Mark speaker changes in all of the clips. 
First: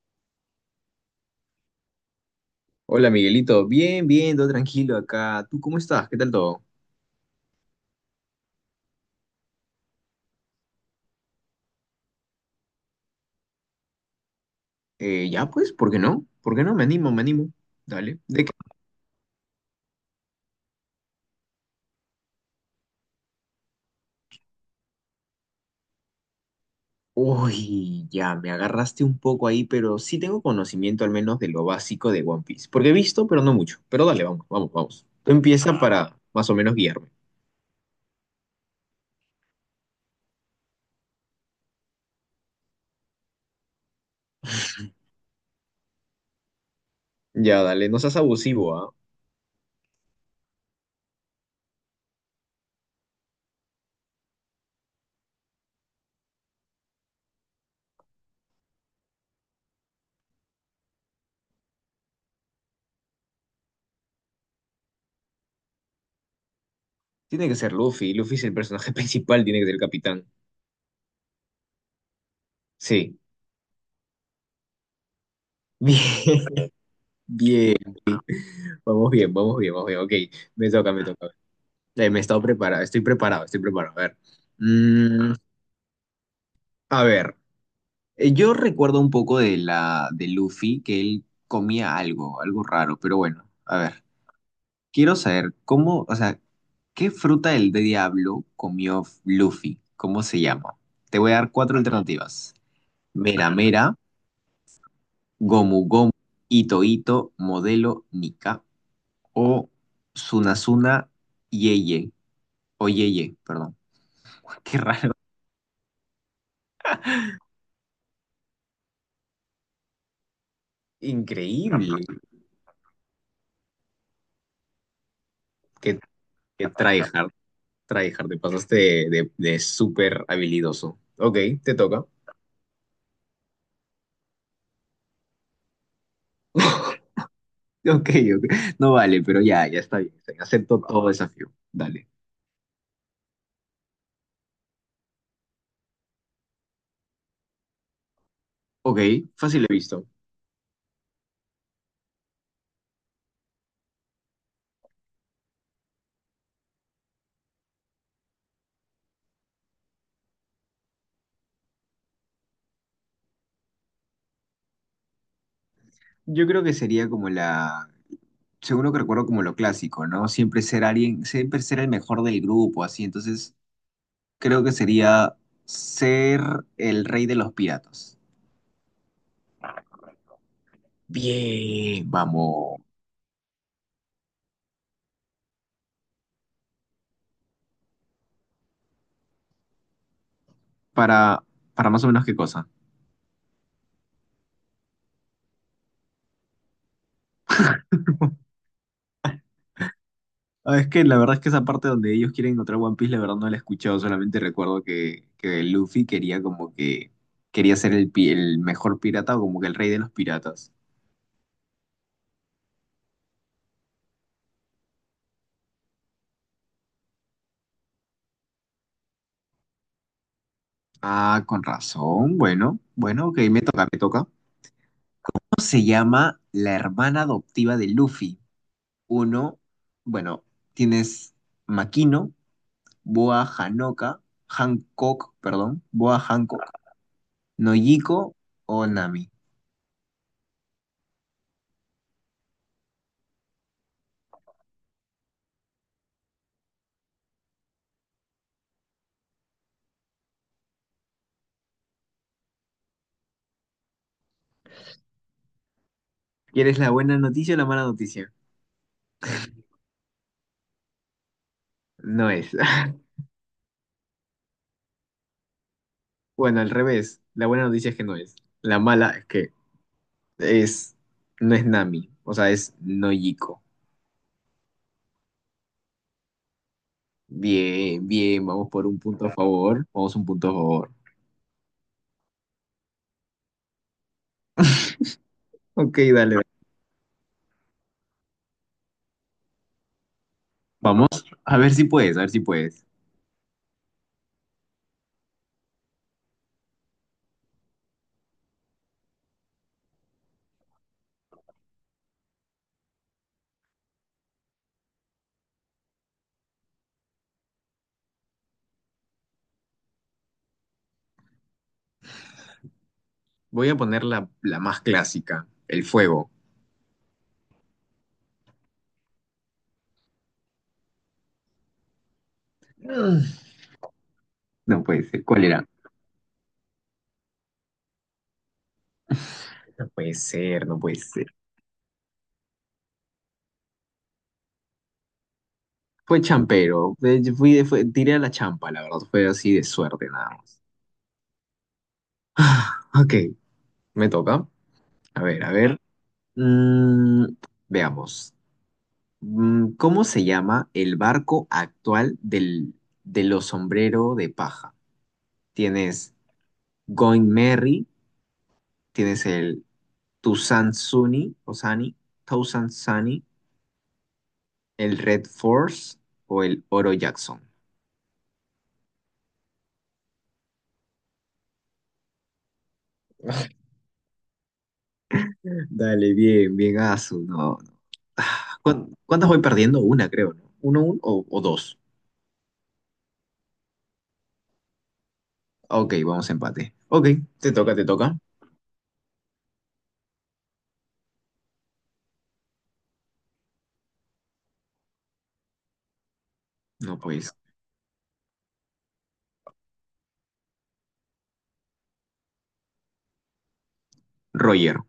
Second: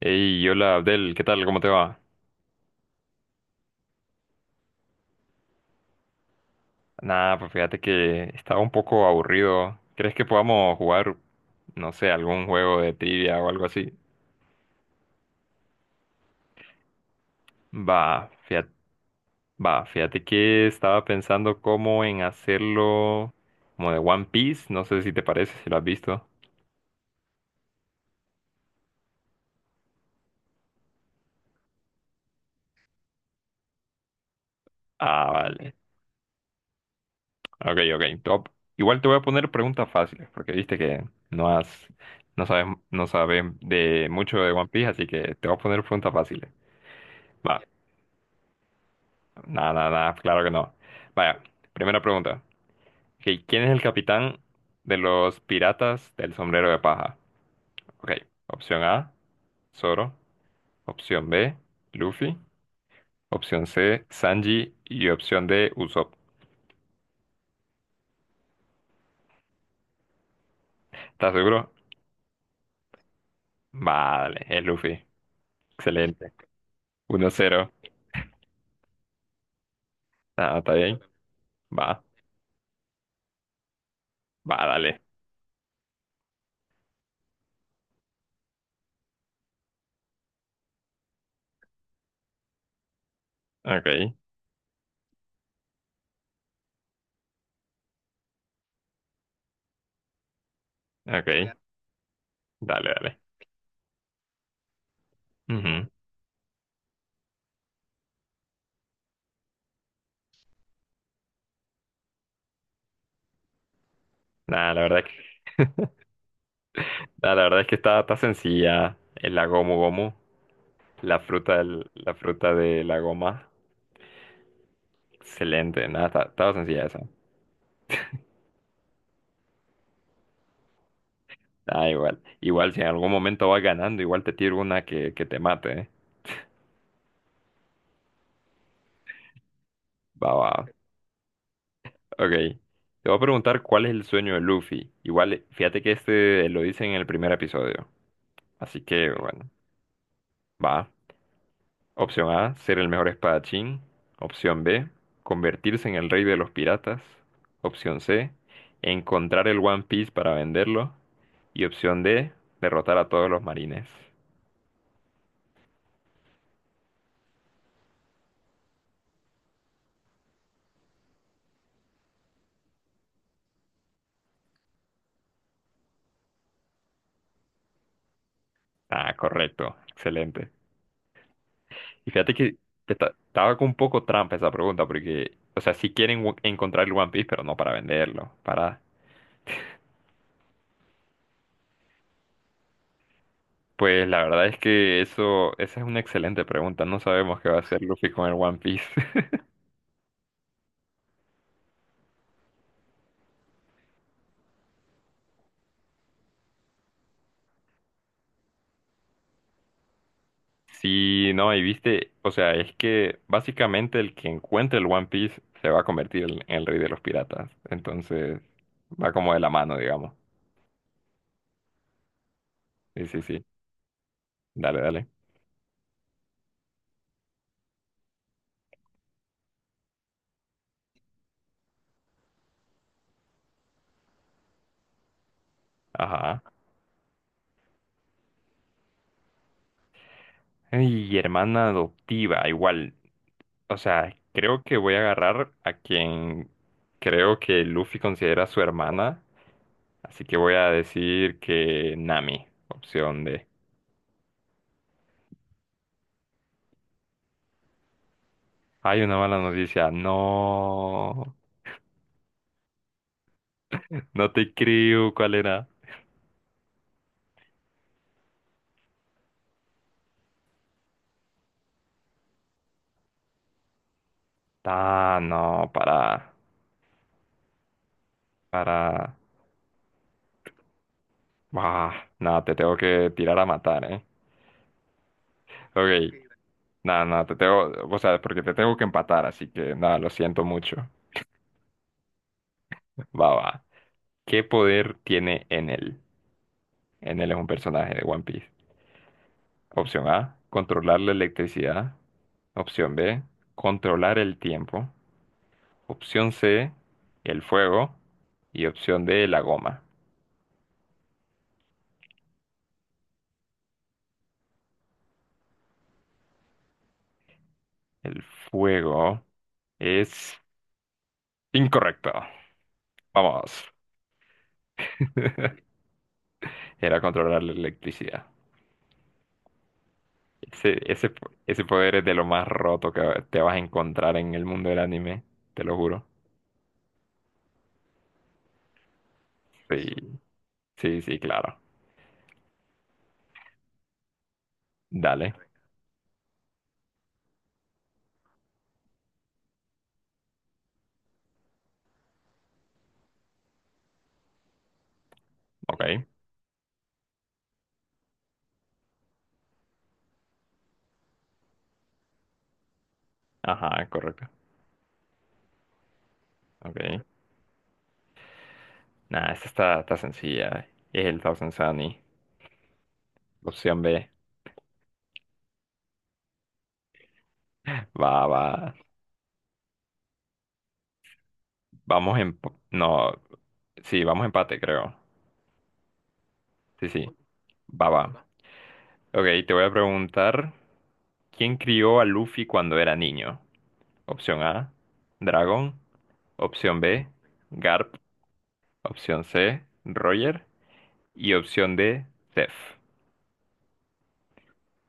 Speaker 1: Hey, hola Abdel, ¿qué tal? ¿Cómo te va?
Speaker 2: Hola Miguelito, bien, bien, todo tranquilo acá. ¿Tú cómo estás? ¿Qué tal todo?
Speaker 1: Nada, pues fíjate que estaba un poco aburrido. ¿Crees que podamos jugar, no sé, algún juego de trivia o algo así?
Speaker 2: Ya pues, ¿por qué no? ¿Por qué no? Me animo, me animo. Dale.
Speaker 1: Va,
Speaker 2: ¿De qué?
Speaker 1: fíjate, fíjate que estaba pensando cómo en hacerlo como de One Piece, no sé si te parece, si lo has visto.
Speaker 2: Uy, ya, me agarraste un poco ahí, pero sí tengo conocimiento al menos de lo básico de One Piece. Porque he visto, pero no mucho. Pero dale, vamos, vamos, vamos.
Speaker 1: Ah,
Speaker 2: Tú
Speaker 1: vale.
Speaker 2: empieza para más o menos guiarme.
Speaker 1: Ok, ok, top. Igual te voy a poner preguntas fáciles, porque viste que no has, no sabes, no sabes de mucho de One Piece, así que te voy a poner preguntas fáciles. Va.
Speaker 2: Ya, dale, no seas abusivo, ¿ah?
Speaker 1: Nada, nada, nada, claro que no. Vaya, primera pregunta. Ok, ¿quién es el capitán de los piratas del sombrero de paja? Ok, opción A, Zoro. Opción B, Luffy. Opción C, Sanji. Y opción D, Usopp.
Speaker 2: Tiene que ser Luffy. Luffy es el personaje principal, tiene que ser el capitán.
Speaker 1: ¿Estás seguro?
Speaker 2: Sí.
Speaker 1: Vale, es Luffy. Excelente.
Speaker 2: Bien,
Speaker 1: Uno cero.
Speaker 2: bien. Vamos bien, vamos bien, vamos bien. Ok,
Speaker 1: Ah,
Speaker 2: me
Speaker 1: está
Speaker 2: toca,
Speaker 1: bien.
Speaker 2: me toca.
Speaker 1: Va,
Speaker 2: Me he estado preparado, estoy preparado, estoy preparado. A ver.
Speaker 1: va, dale.
Speaker 2: Mm, a ver, yo recuerdo un poco de la de Luffy que él comía algo, algo raro, pero bueno, a ver.
Speaker 1: Ok,
Speaker 2: Quiero saber cómo, o sea, ¿qué fruta del diablo comió Luffy? ¿Cómo se llama? Te voy a dar
Speaker 1: ok.
Speaker 2: cuatro alternativas.
Speaker 1: Dale, dale.
Speaker 2: Mera Mera, Gomu
Speaker 1: Ujú.
Speaker 2: Gomu, Ito Ito, Modelo Nika o Sunasuna Yeye o Yeye, perdón.
Speaker 1: Nah,
Speaker 2: Qué
Speaker 1: la verdad es
Speaker 2: raro.
Speaker 1: que, nah, la verdad es que está sencilla. El la Gomu Gomu. La fruta,
Speaker 2: Increíble.
Speaker 1: la fruta de la goma. Excelente,
Speaker 2: Que
Speaker 1: nada, estaba
Speaker 2: Qué
Speaker 1: sencilla esa.
Speaker 2: tryhard, tryhard, te pasaste de súper habilidoso. Ok, te
Speaker 1: Da
Speaker 2: toca.
Speaker 1: igual. Igual si en algún momento vas ganando, igual te tiro una que te mate, ¿eh?
Speaker 2: Ok, ok. No vale, pero ya, ya está bien.
Speaker 1: Va,
Speaker 2: Está bien.
Speaker 1: va.
Speaker 2: Acepto todo desafío. Dale.
Speaker 1: Ok. Te voy a preguntar cuál es el sueño de Luffy. Igual, fíjate que este lo dice en el primer episodio. Así
Speaker 2: Ok,
Speaker 1: que, bueno,
Speaker 2: fácil he visto.
Speaker 1: va. Opción A, ser el mejor espadachín. Opción B, convertirse en el rey de los piratas. Opción C, encontrar el One Piece para venderlo. Y opción D, derrotar a todos los marines.
Speaker 2: Yo creo que sería como la, seguro que recuerdo como lo clásico, ¿no? Siempre ser alguien, siempre ser el mejor del grupo, así. Entonces, creo que sería ser el rey de los piratas.
Speaker 1: Ah, correcto, excelente.
Speaker 2: Bien,
Speaker 1: Y fíjate que
Speaker 2: vamos.
Speaker 1: estaba con un poco trampa esa pregunta, porque, o sea, sí quieren encontrar el One Piece, pero no para venderlo, para...
Speaker 2: Para, para más o menos qué cosa.
Speaker 1: Pues la verdad es que eso, esa es una excelente pregunta. No sabemos qué va a hacer Luffy con el One Piece.
Speaker 2: Ah, es que la verdad es que esa parte donde ellos quieren encontrar One Piece, la verdad no la he escuchado, solamente recuerdo que Luffy quería como que quería ser el, pi- el mejor pirata o como que el rey de los piratas.
Speaker 1: Sí, no, y viste, o sea, es que básicamente el que encuentre el One Piece se va a convertir en el rey de los piratas. Entonces, va como de la mano, digamos.
Speaker 2: Ah, con razón, bueno,
Speaker 1: Sí, sí,
Speaker 2: bueno, ok,
Speaker 1: sí.
Speaker 2: me toca, me toca.
Speaker 1: Dale, dale.
Speaker 2: ¿Cómo se llama la hermana adoptiva de Luffy? Uno, bueno, tienes Makino, Boa Hanoka, Hancock, perdón, Boa
Speaker 1: Ajá.
Speaker 2: Hancock, Nojiko o Nami.
Speaker 1: Y hermana adoptiva, igual. O sea, creo que voy a agarrar a quien creo que Luffy considera su hermana. Así que voy a decir que Nami, opción D.
Speaker 2: ¿Quieres la buena noticia o la mala noticia?
Speaker 1: Hay una mala noticia. No,
Speaker 2: No es.
Speaker 1: no te creo. ¿Cuál era?
Speaker 2: Bueno, al revés. La buena noticia es que no es. La mala es que es, no es Nami, o sea, es Nojiko.
Speaker 1: Ah, no,
Speaker 2: Bien, bien, vamos por un
Speaker 1: para,
Speaker 2: punto a favor. Vamos un punto a favor.
Speaker 1: bah, nada, te tengo que tirar a matar, ¿eh?
Speaker 2: Ok,
Speaker 1: Ok,
Speaker 2: dale.
Speaker 1: nada, nada, te tengo, o sea, porque te tengo que empatar, así que nada, lo siento mucho.
Speaker 2: Vamos. A ver si puedes, a ver si puedes.
Speaker 1: Va, va. ¿Qué poder tiene Enel? Enel es un personaje de One Piece. Opción A, controlar la electricidad. Opción B, controlar el tiempo. Opción C, el fuego. Y opción D, la goma.
Speaker 2: Voy a poner la, la más clásica, el fuego.
Speaker 1: El fuego es incorrecto.
Speaker 2: Mm,
Speaker 1: Vamos.
Speaker 2: No puede ser. ¿Cuál era?
Speaker 1: Era controlar la electricidad.
Speaker 2: No puede ser, no puede ser.
Speaker 1: Ese poder es de lo más roto que te vas a encontrar en el mundo del anime, te lo juro.
Speaker 2: Fue champero. Yo tiré a la champa, la verdad. Fue así de
Speaker 1: Sí,
Speaker 2: suerte, nada más.
Speaker 1: sí, sí, claro.
Speaker 2: Ok, me toca. A
Speaker 1: Dale,
Speaker 2: ver, a ver. Mm, Veamos. ¿Cómo se llama el barco actual de los sombrero de paja?
Speaker 1: ok.
Speaker 2: Tienes Going Merry, tienes el Tucson Sunny, o Sunny, Tucson Sunny,
Speaker 1: Ajá, correcto.
Speaker 2: el Red Force o el Oro
Speaker 1: Ok.
Speaker 2: Jackson.
Speaker 1: Nada, esta está sencilla. Es el Thousand Sunny. Opción B.
Speaker 2: Dale, bien, bien, Asu. No, no.
Speaker 1: Va, va.
Speaker 2: Ah, ¿Cuántas voy perdiendo? Una, creo, ¿no? ¿Uno, o dos?
Speaker 1: Vamos en... No, sí, vamos empate, creo.
Speaker 2: Ok, vamos a empate.
Speaker 1: Sí, sí.
Speaker 2: Ok, te toca, te
Speaker 1: Va, va.
Speaker 2: toca.
Speaker 1: Ok, te voy a preguntar, ¿quién crió a Luffy cuando era niño? Opción A, Dragon. Opción
Speaker 2: No,
Speaker 1: B,
Speaker 2: pues,
Speaker 1: Garp. Opción C, Roger. Y opción D, Zeph.
Speaker 2: Roger.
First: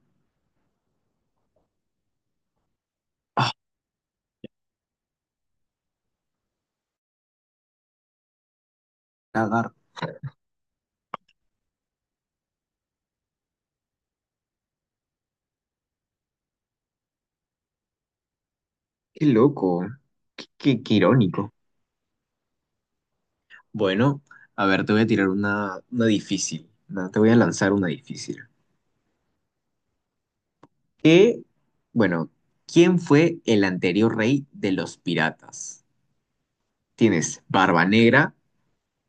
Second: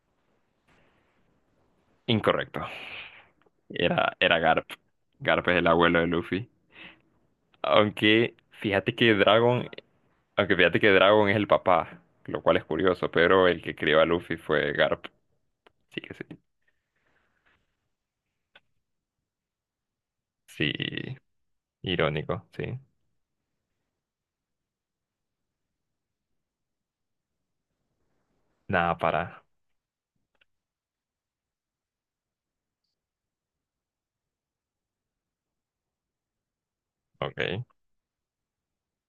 Speaker 1: Incorrecto. Era Garp. Garp es el abuelo de Luffy. Aunque fíjate que Dragon,
Speaker 2: Ah,
Speaker 1: aunque fíjate que Dragon es el papá, lo cual es curioso, pero el que crió a Luffy fue Garp. Sí que sí.
Speaker 2: qué loco, qué,
Speaker 1: Sí,
Speaker 2: qué irónico.
Speaker 1: irónico, sí.
Speaker 2: Bueno, a ver, te voy a tirar una difícil. ¿No? Te voy a lanzar una difícil.
Speaker 1: Nada, para.
Speaker 2: ¿Qué? Bueno, ¿quién fue el anterior rey de los piratas? ¿Tienes
Speaker 1: Ok.
Speaker 2: Barba Negra?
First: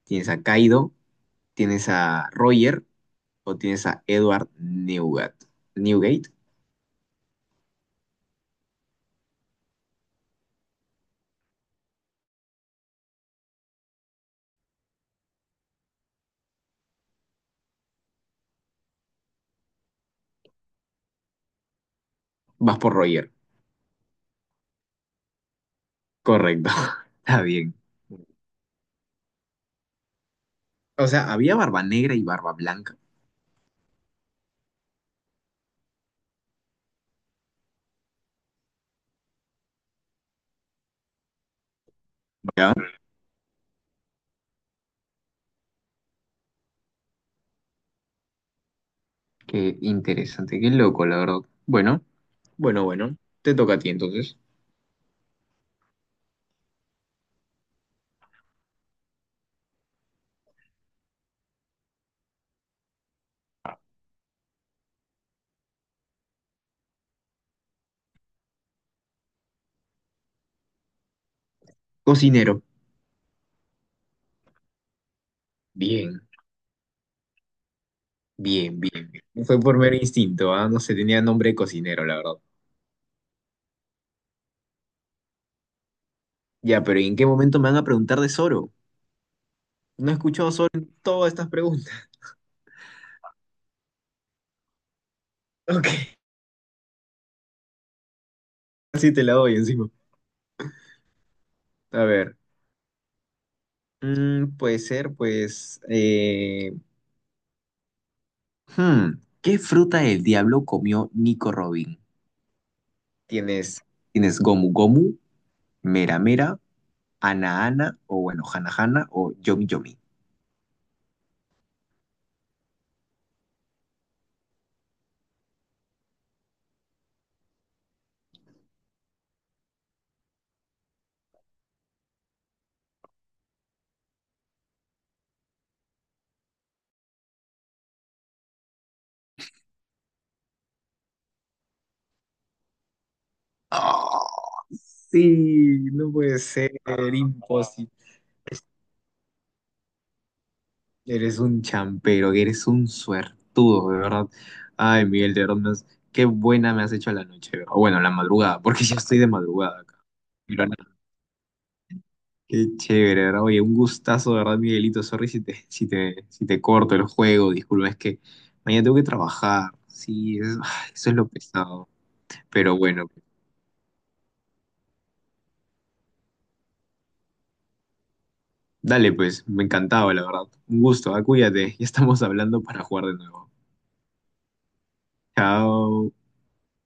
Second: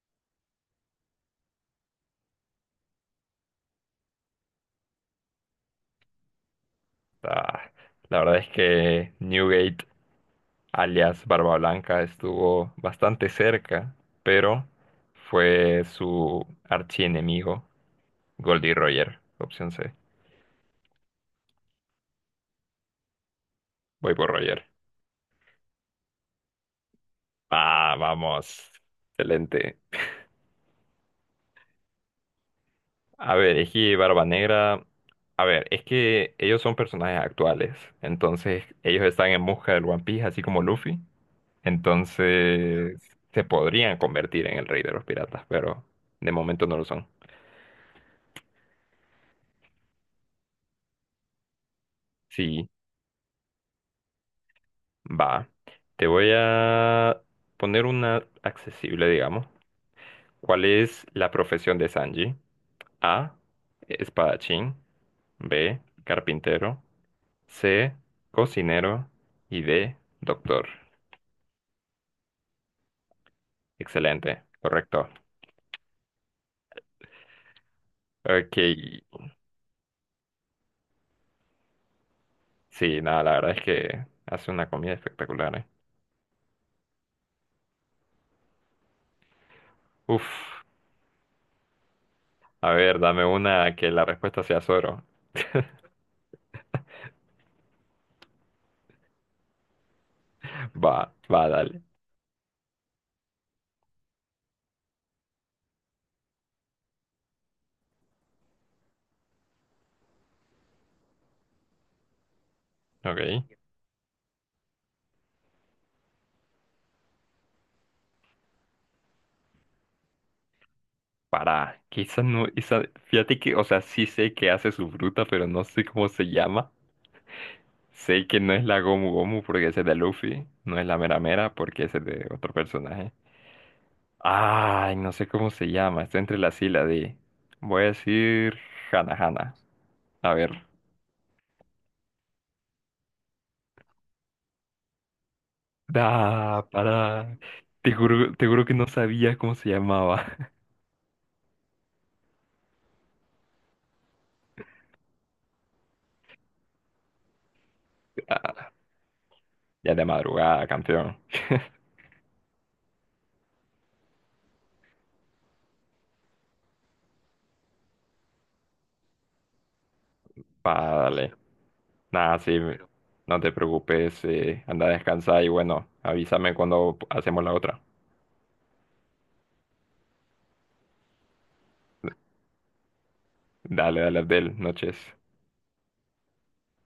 Speaker 2: ¿Tienes a Kaido? ¿Tienes a Roger? ¿O tienes a Edward Newgate? ¿Newgate?
Speaker 1: Ah, la verdad es que Newgate alias Barba Blanca, estuvo bastante cerca, pero fue su archienemigo, Goldie Roger, opción C.
Speaker 2: Vas por Roger.
Speaker 1: Voy por Roger.
Speaker 2: Correcto. Está bien.
Speaker 1: Ah, vamos. Excelente.
Speaker 2: O sea, había Barba Negra y Barba Blanca.
Speaker 1: A ver, Eji y Barba Negra. A ver, es que ellos son personajes actuales, entonces ellos están en busca del One Piece, así como Luffy.
Speaker 2: ¿Ya?
Speaker 1: Entonces se podrían convertir en el rey de los piratas, pero de momento no lo son.
Speaker 2: Qué interesante, qué loco, la verdad. Bueno.
Speaker 1: Sí.
Speaker 2: Bueno, bueno, te toca a ti entonces.
Speaker 1: Va, te voy a poner una accesible, digamos. ¿Cuál es la profesión de Sanji? A, espadachín, B, carpintero, C, cocinero y D, doctor.
Speaker 2: Cocinero.
Speaker 1: Excelente, correcto.
Speaker 2: Bien,
Speaker 1: Ok,
Speaker 2: bien, bien. Bien. Fue por mero instinto, ¿ah? No se tenía nombre de cocinero, la verdad.
Speaker 1: sí, nada, la verdad es que hace una comida espectacular, ¿eh?
Speaker 2: Ya, pero ¿en qué momento me van a preguntar de Zoro? No he
Speaker 1: Uf,
Speaker 2: escuchado Zoro en todas estas preguntas.
Speaker 1: a ver, dame una que la respuesta sea Zoro.
Speaker 2: Ok, así te la doy encima.
Speaker 1: Va, va, dale.
Speaker 2: A ver, puede ser, pues... hmm, ¿qué fruta del diablo comió Nico Robin?
Speaker 1: Ok.
Speaker 2: Tienes, tienes Gomu Gomu, Mera Mera, Ana Ana, o bueno, Hana Hana, o Yomi Yomi.
Speaker 1: Para, quizá no, esa, fíjate que, o sea, sí sé que hace su fruta, pero no sé cómo se llama. Sé que no es la Gomu Gomu porque es de Luffy, no es la Mera Mera porque es de otro personaje. Ay, no sé cómo se llama, está entre la sí y voy a decir Hana Hana. A ver.
Speaker 2: Oh, sí, no puede
Speaker 1: Da
Speaker 2: ser,
Speaker 1: para.
Speaker 2: imposible.
Speaker 1: Te juro que no sabía cómo se llamaba.
Speaker 2: Eres un champero, eres un suertudo, de verdad. Ay, Miguel, de verdad, qué buena me has hecho la noche, ¿de verdad? O bueno, la madrugada,
Speaker 1: Ah,
Speaker 2: porque ya estoy de madrugada
Speaker 1: ya
Speaker 2: acá.
Speaker 1: de madrugada,
Speaker 2: Pero nada,
Speaker 1: campeón.
Speaker 2: qué chévere, ¿de verdad? Oye, un gustazo, ¿de verdad, Miguelito? Sorry si te corto el juego, disculpa, es que mañana tengo que trabajar. Sí, ay, eso es lo
Speaker 1: Vale.
Speaker 2: pesado.
Speaker 1: Nada, sí,
Speaker 2: Pero bueno,
Speaker 1: no te preocupes, anda a descansar y bueno, avísame cuando hacemos la otra.
Speaker 2: dale, pues, me encantaba, la verdad. Un gusto, ah, cuídate, ya estamos hablando para jugar de nuevo.
Speaker 1: Dale, dale, Abdel, noches.
Speaker 2: Chao.